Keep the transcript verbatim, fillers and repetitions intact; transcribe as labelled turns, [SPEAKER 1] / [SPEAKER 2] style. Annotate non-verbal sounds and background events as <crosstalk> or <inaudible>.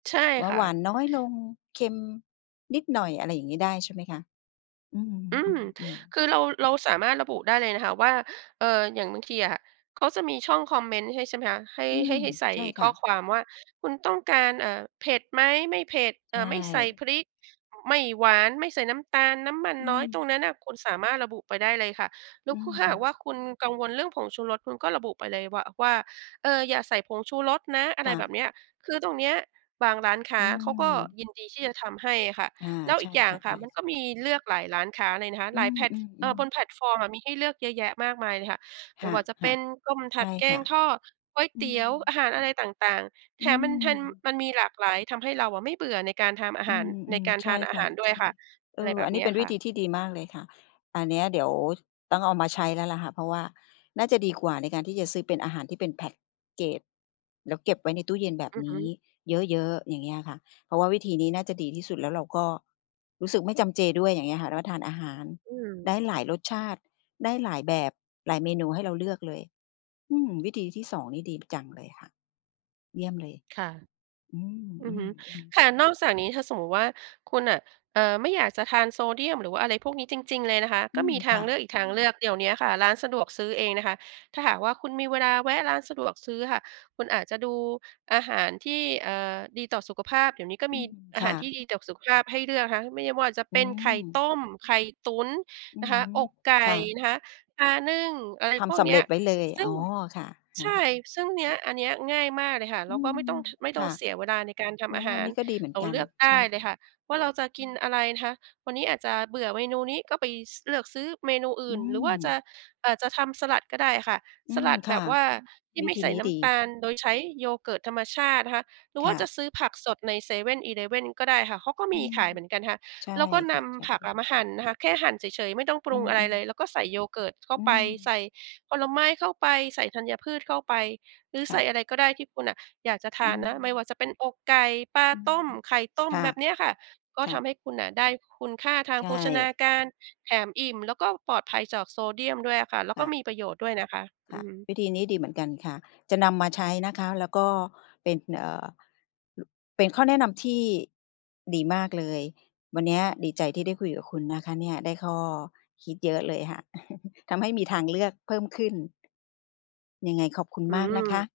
[SPEAKER 1] ใช่
[SPEAKER 2] ว่า
[SPEAKER 1] ค่
[SPEAKER 2] ห
[SPEAKER 1] ะ
[SPEAKER 2] วานน้อยลง เค็มนิดหน่อย อะไรอย่างงี้ได้ใช่ไหมคะ? อื
[SPEAKER 1] อืม
[SPEAKER 2] ม ๆ ๆ
[SPEAKER 1] คือเรา เราสามารถระบุได้เลยนะคะว่า เอ่อ อย่างบางทีอะเขาจะมีช่องคอมเมนต์ให้ ใช่ไหมคะ ให้
[SPEAKER 2] อื
[SPEAKER 1] ให้
[SPEAKER 2] ม
[SPEAKER 1] ให้ใส่
[SPEAKER 2] ใช่
[SPEAKER 1] ข
[SPEAKER 2] ค
[SPEAKER 1] ้
[SPEAKER 2] ่
[SPEAKER 1] อ
[SPEAKER 2] ะ
[SPEAKER 1] ความว่า คุณต้องการ เอ่อ เผ็ดไหม ไม่เผ็ด เอ
[SPEAKER 2] ใช
[SPEAKER 1] ่อ ไม่ใส่
[SPEAKER 2] ่
[SPEAKER 1] พริก ไม่หวาน ไม่ใส่น้ำตาล น้ำมัน
[SPEAKER 2] อื
[SPEAKER 1] น้อย ตร
[SPEAKER 2] ม
[SPEAKER 1] งนั้นน่ะคุณสามารถระบุไปได้เลยค่ะ แล
[SPEAKER 2] อ
[SPEAKER 1] ้
[SPEAKER 2] ื
[SPEAKER 1] วคุ ก็ถ้าหากว่า
[SPEAKER 2] ม
[SPEAKER 1] คุณกังวลเรื่องผงชูรส คุณก็ระบุไปเลยวา ว่า "เอ่อ อย่าใส่ผงชูรสนะ" อะไร
[SPEAKER 2] ค่
[SPEAKER 1] แบ
[SPEAKER 2] ะ
[SPEAKER 1] บเนี้ย คือตรงเนี้ยบางร้านค้
[SPEAKER 2] อ
[SPEAKER 1] า
[SPEAKER 2] ื
[SPEAKER 1] เขาก็
[SPEAKER 2] ม
[SPEAKER 1] ยินดีที่จะทำให้อะค่ะ
[SPEAKER 2] อา
[SPEAKER 1] แล้ว
[SPEAKER 2] ใ
[SPEAKER 1] อ
[SPEAKER 2] ช
[SPEAKER 1] ี
[SPEAKER 2] ่
[SPEAKER 1] กอย่า
[SPEAKER 2] ค
[SPEAKER 1] ง
[SPEAKER 2] ่ะ
[SPEAKER 1] ค่
[SPEAKER 2] ใช
[SPEAKER 1] ะ มันก็
[SPEAKER 2] ่ ๆ
[SPEAKER 1] มีเลือกหลายร้านค้าเลยนะคะ
[SPEAKER 2] อ
[SPEAKER 1] หลายแพลต
[SPEAKER 2] ื
[SPEAKER 1] เอ่อ
[SPEAKER 2] อ
[SPEAKER 1] บ
[SPEAKER 2] ๆ ๆ
[SPEAKER 1] นแพลตฟอร์มอะมีให้เลือกเยอะแยะมากมายเลยค่ะ ไ
[SPEAKER 2] ค
[SPEAKER 1] ม่
[SPEAKER 2] ่ะ
[SPEAKER 1] ว่าจะเป็นต้ม ถ
[SPEAKER 2] ๆ ใช
[SPEAKER 1] ัด
[SPEAKER 2] ่
[SPEAKER 1] แก
[SPEAKER 2] ค่
[SPEAKER 1] ง
[SPEAKER 2] ะ
[SPEAKER 1] ทอด ก๋วย
[SPEAKER 2] อื
[SPEAKER 1] เตี
[SPEAKER 2] ม
[SPEAKER 1] ๋ยว อาหารอะไรต่าง ๆ แถ
[SPEAKER 2] อื
[SPEAKER 1] มมันทัน
[SPEAKER 2] ม
[SPEAKER 1] มันมีหลากหลาย ทำให้เราอะไม่เบื่อในการทำอา
[SPEAKER 2] อ
[SPEAKER 1] ห
[SPEAKER 2] ื
[SPEAKER 1] าร ใน
[SPEAKER 2] ม
[SPEAKER 1] การ
[SPEAKER 2] ๆ ใ
[SPEAKER 1] ท
[SPEAKER 2] ช
[SPEAKER 1] า
[SPEAKER 2] ่
[SPEAKER 1] นอา
[SPEAKER 2] ค
[SPEAKER 1] ห
[SPEAKER 2] ่
[SPEAKER 1] า
[SPEAKER 2] ะ
[SPEAKER 1] รด้
[SPEAKER 2] ใ
[SPEAKER 1] ว
[SPEAKER 2] ช
[SPEAKER 1] ย
[SPEAKER 2] ่
[SPEAKER 1] ค่ะ
[SPEAKER 2] เอ
[SPEAKER 1] อะไร
[SPEAKER 2] อ
[SPEAKER 1] แบ
[SPEAKER 2] อ
[SPEAKER 1] บ
[SPEAKER 2] ันน
[SPEAKER 1] เ
[SPEAKER 2] ี
[SPEAKER 1] นี
[SPEAKER 2] ้
[SPEAKER 1] ้
[SPEAKER 2] เ
[SPEAKER 1] ย
[SPEAKER 2] ป็น
[SPEAKER 1] ค
[SPEAKER 2] วิ
[SPEAKER 1] ่ะ
[SPEAKER 2] ธีที่ดีมากเลยค่ะ อันนี้เดี๋ยวต้องเอามาใช้แล้วแหละค่ะ เพราะว่าน่าจะดีกว่าในการที่จะซื้อเป็นอาหารที่เป็น แพ็กเกจ แล้วเก็บไว้ในตู้เย็นแบบ
[SPEAKER 1] อือ
[SPEAKER 2] น
[SPEAKER 1] ฮ
[SPEAKER 2] ี้
[SPEAKER 1] ึ
[SPEAKER 2] เยอะ ๆ อย่างเงี้ยค่ะ เพราะว่าวิธีนี้น่าจะดีที่สุด แล้วเราก็รู้สึกไม่จำเจด้วย อย่างเงี้ยค่ะ แล้วทานอาหาร
[SPEAKER 1] อื
[SPEAKER 2] ได
[SPEAKER 1] ม
[SPEAKER 2] ้หลายรสชาติ ได้หลายแบบ หลายเมนู ให้เราเลือกเลย อืม วิธีที่ สอง นี่ดี จังเลยค่ะ เยี่ยมเลย
[SPEAKER 1] ค่ะ
[SPEAKER 2] อื
[SPEAKER 1] อือฮึ
[SPEAKER 2] ม ๆ ๆ
[SPEAKER 1] ค่ะ นอกจากนี้ ถ้าสมมติว่า คุณน่ะ เอ่อ ไม่อยากจะทานโซเดียม หรือว่าอะไรพวกนี้จริง ๆ เลยนะคะ
[SPEAKER 2] อ
[SPEAKER 1] ก
[SPEAKER 2] ื
[SPEAKER 1] ็ม
[SPEAKER 2] ม
[SPEAKER 1] ีท
[SPEAKER 2] ค
[SPEAKER 1] าง
[SPEAKER 2] ่
[SPEAKER 1] เล
[SPEAKER 2] ะ
[SPEAKER 1] ือกอีกทางเลือก เดี๋ยวเนี้ยค่ะ ร้านสะดวกซื้อเองนะคะ ถ้าหากว่าคุณมีเวลาแวะร้านสะดวกซื้ออะค่ะ คุณอาจจะดูอาหารที่ เอ่อ ดีต่อสุขภาพ เดี๋ยวนี้ก็
[SPEAKER 2] อื
[SPEAKER 1] มี
[SPEAKER 2] ม
[SPEAKER 1] อา
[SPEAKER 2] ค
[SPEAKER 1] หา
[SPEAKER 2] ่
[SPEAKER 1] รที่
[SPEAKER 2] ะ
[SPEAKER 1] ดีต่อสุขภาพให้เลือกนะคะ ไม่ว่าจะ
[SPEAKER 2] อ
[SPEAKER 1] เ
[SPEAKER 2] ื
[SPEAKER 1] ป็นไข่ต
[SPEAKER 2] ม
[SPEAKER 1] ้ม ไข่ตุ๋น
[SPEAKER 2] อื
[SPEAKER 1] น
[SPEAKER 2] อ
[SPEAKER 1] ะค
[SPEAKER 2] ฮ
[SPEAKER 1] ะ
[SPEAKER 2] ึ
[SPEAKER 1] อกไก่
[SPEAKER 2] ค่ะ
[SPEAKER 1] นะคะ ปลานึ่ง อะไร
[SPEAKER 2] ท
[SPEAKER 1] พว
[SPEAKER 2] ำ
[SPEAKER 1] ก
[SPEAKER 2] สำ
[SPEAKER 1] เนี
[SPEAKER 2] เ
[SPEAKER 1] ้
[SPEAKER 2] ร็
[SPEAKER 1] ย
[SPEAKER 2] จไว้เลย
[SPEAKER 1] ซึ
[SPEAKER 2] อ
[SPEAKER 1] ่ง
[SPEAKER 2] ๋อ ค่ะ อ
[SPEAKER 1] ใช
[SPEAKER 2] ะฮ
[SPEAKER 1] ่
[SPEAKER 2] ะ
[SPEAKER 1] ซึ่งเนี้ย อันเนี้ยง่ายมากเลยค่ะ
[SPEAKER 2] อ
[SPEAKER 1] เร
[SPEAKER 2] ื
[SPEAKER 1] าก็ไ
[SPEAKER 2] ม
[SPEAKER 1] ม่ต้อง ท ไม่ต
[SPEAKER 2] ค
[SPEAKER 1] ้อ
[SPEAKER 2] ่
[SPEAKER 1] ง
[SPEAKER 2] ะ
[SPEAKER 1] เสียเวลาในการท
[SPEAKER 2] โอ้
[SPEAKER 1] ำอา
[SPEAKER 2] โฮ
[SPEAKER 1] ห
[SPEAKER 2] อั
[SPEAKER 1] า
[SPEAKER 2] น
[SPEAKER 1] ร
[SPEAKER 2] นี้ก็ดีเหมือ
[SPEAKER 1] เร
[SPEAKER 2] น
[SPEAKER 1] า
[SPEAKER 2] กั
[SPEAKER 1] เล
[SPEAKER 2] น
[SPEAKER 1] ือกได
[SPEAKER 2] ใช่
[SPEAKER 1] ้เ
[SPEAKER 2] ค
[SPEAKER 1] ล
[SPEAKER 2] ่ะ
[SPEAKER 1] ยค่ะว่าเราจะก
[SPEAKER 2] อื
[SPEAKER 1] ิน
[SPEAKER 2] ม
[SPEAKER 1] อะไรนะคะ วันนี้อาจจะเบื่อเมนูนี้ก็ไป ส เลือกซื้อเมนูอ
[SPEAKER 2] อ
[SPEAKER 1] ื
[SPEAKER 2] ื
[SPEAKER 1] ่น หรือว่าจะ
[SPEAKER 2] ม
[SPEAKER 1] อาจทำสลัดก็ได้ค่ะ
[SPEAKER 2] อ
[SPEAKER 1] ส
[SPEAKER 2] ื
[SPEAKER 1] ล
[SPEAKER 2] ม
[SPEAKER 1] ัด
[SPEAKER 2] ค
[SPEAKER 1] แบ
[SPEAKER 2] ่
[SPEAKER 1] บ
[SPEAKER 2] ะ
[SPEAKER 1] ว่าที่
[SPEAKER 2] วิ
[SPEAKER 1] ไม่
[SPEAKER 2] ธี
[SPEAKER 1] ใส่
[SPEAKER 2] นี้
[SPEAKER 1] น้
[SPEAKER 2] ดี
[SPEAKER 1] ำตาล โดยใช้ yogurt ธรรมชาตินะคะ หรือ
[SPEAKER 2] ค
[SPEAKER 1] ว่า
[SPEAKER 2] ่
[SPEAKER 1] จะ
[SPEAKER 2] ะ
[SPEAKER 1] ซื้อผักสดในเซเว่น อีเลฟเว่นก็ได้ค่ะ เขาก็
[SPEAKER 2] อ
[SPEAKER 1] ม
[SPEAKER 2] ื
[SPEAKER 1] ี
[SPEAKER 2] ม
[SPEAKER 1] ขายเหมือนกันนะคะ
[SPEAKER 2] ใช่
[SPEAKER 1] แล้วก็น
[SPEAKER 2] ค่ะ ใช่
[SPEAKER 1] ำผักอะมาหั่นนะคะ แค่หั่นเฉย ๆ ไม่ต้องปร
[SPEAKER 2] อื
[SPEAKER 1] ุงอะไร
[SPEAKER 2] อ
[SPEAKER 1] เล
[SPEAKER 2] ๆ
[SPEAKER 1] ย แล้วก็ใส่ yogurt เข้า
[SPEAKER 2] อื
[SPEAKER 1] ไป ใส
[SPEAKER 2] ม
[SPEAKER 1] ่ผลไม้เข้าไป ใส่ธัญพืชเข้าไป หรือ
[SPEAKER 2] ค
[SPEAKER 1] ใส
[SPEAKER 2] ่
[SPEAKER 1] ่
[SPEAKER 2] ะ
[SPEAKER 1] อะไรก็ได้ที่คุณน่ะอยากจะท
[SPEAKER 2] อื
[SPEAKER 1] านนะ ไม่
[SPEAKER 2] ม
[SPEAKER 1] ว่าจะเป็นอกไก่ ปลา
[SPEAKER 2] อืม
[SPEAKER 1] ต้ม ไข่ต้ม
[SPEAKER 2] ค่
[SPEAKER 1] แ
[SPEAKER 2] ะ
[SPEAKER 1] บบเนี้ยค่ะ ก็
[SPEAKER 2] ค
[SPEAKER 1] ท
[SPEAKER 2] ่ะ
[SPEAKER 1] ำให้คุณน่ะได้คุณค่าทา
[SPEAKER 2] ใ
[SPEAKER 1] ง
[SPEAKER 2] ช
[SPEAKER 1] โภชนา
[SPEAKER 2] ่
[SPEAKER 1] การ แถมอิ่ม แล้วก็ปลอดภัยจากโซเดียมด้วยอะค่ะ แล้ว
[SPEAKER 2] ค
[SPEAKER 1] ก็
[SPEAKER 2] ่ะ
[SPEAKER 1] มีประโยชน์ด้วยนะคะ
[SPEAKER 2] ค
[SPEAKER 1] อื
[SPEAKER 2] ่ะ
[SPEAKER 1] อฮึ
[SPEAKER 2] วิธีนี้ดีเหมือนกันค่ะ จะนำมาใช้นะคะ แล้วก็เป็น เอ่อ ล เป็นข้อแนะนำที่ดีมากเลย วันเนี้ยดีใจที่ได้คุยกับคุณนะคะเนี่ย ได้ข้อคิดเยอะเลยค่ะ <chuckles> ทำให้มีทางเลือกเพิ่มขึ้น ยังไงขอบคุณ
[SPEAKER 1] อื
[SPEAKER 2] มากนะค
[SPEAKER 1] ม
[SPEAKER 2] ะ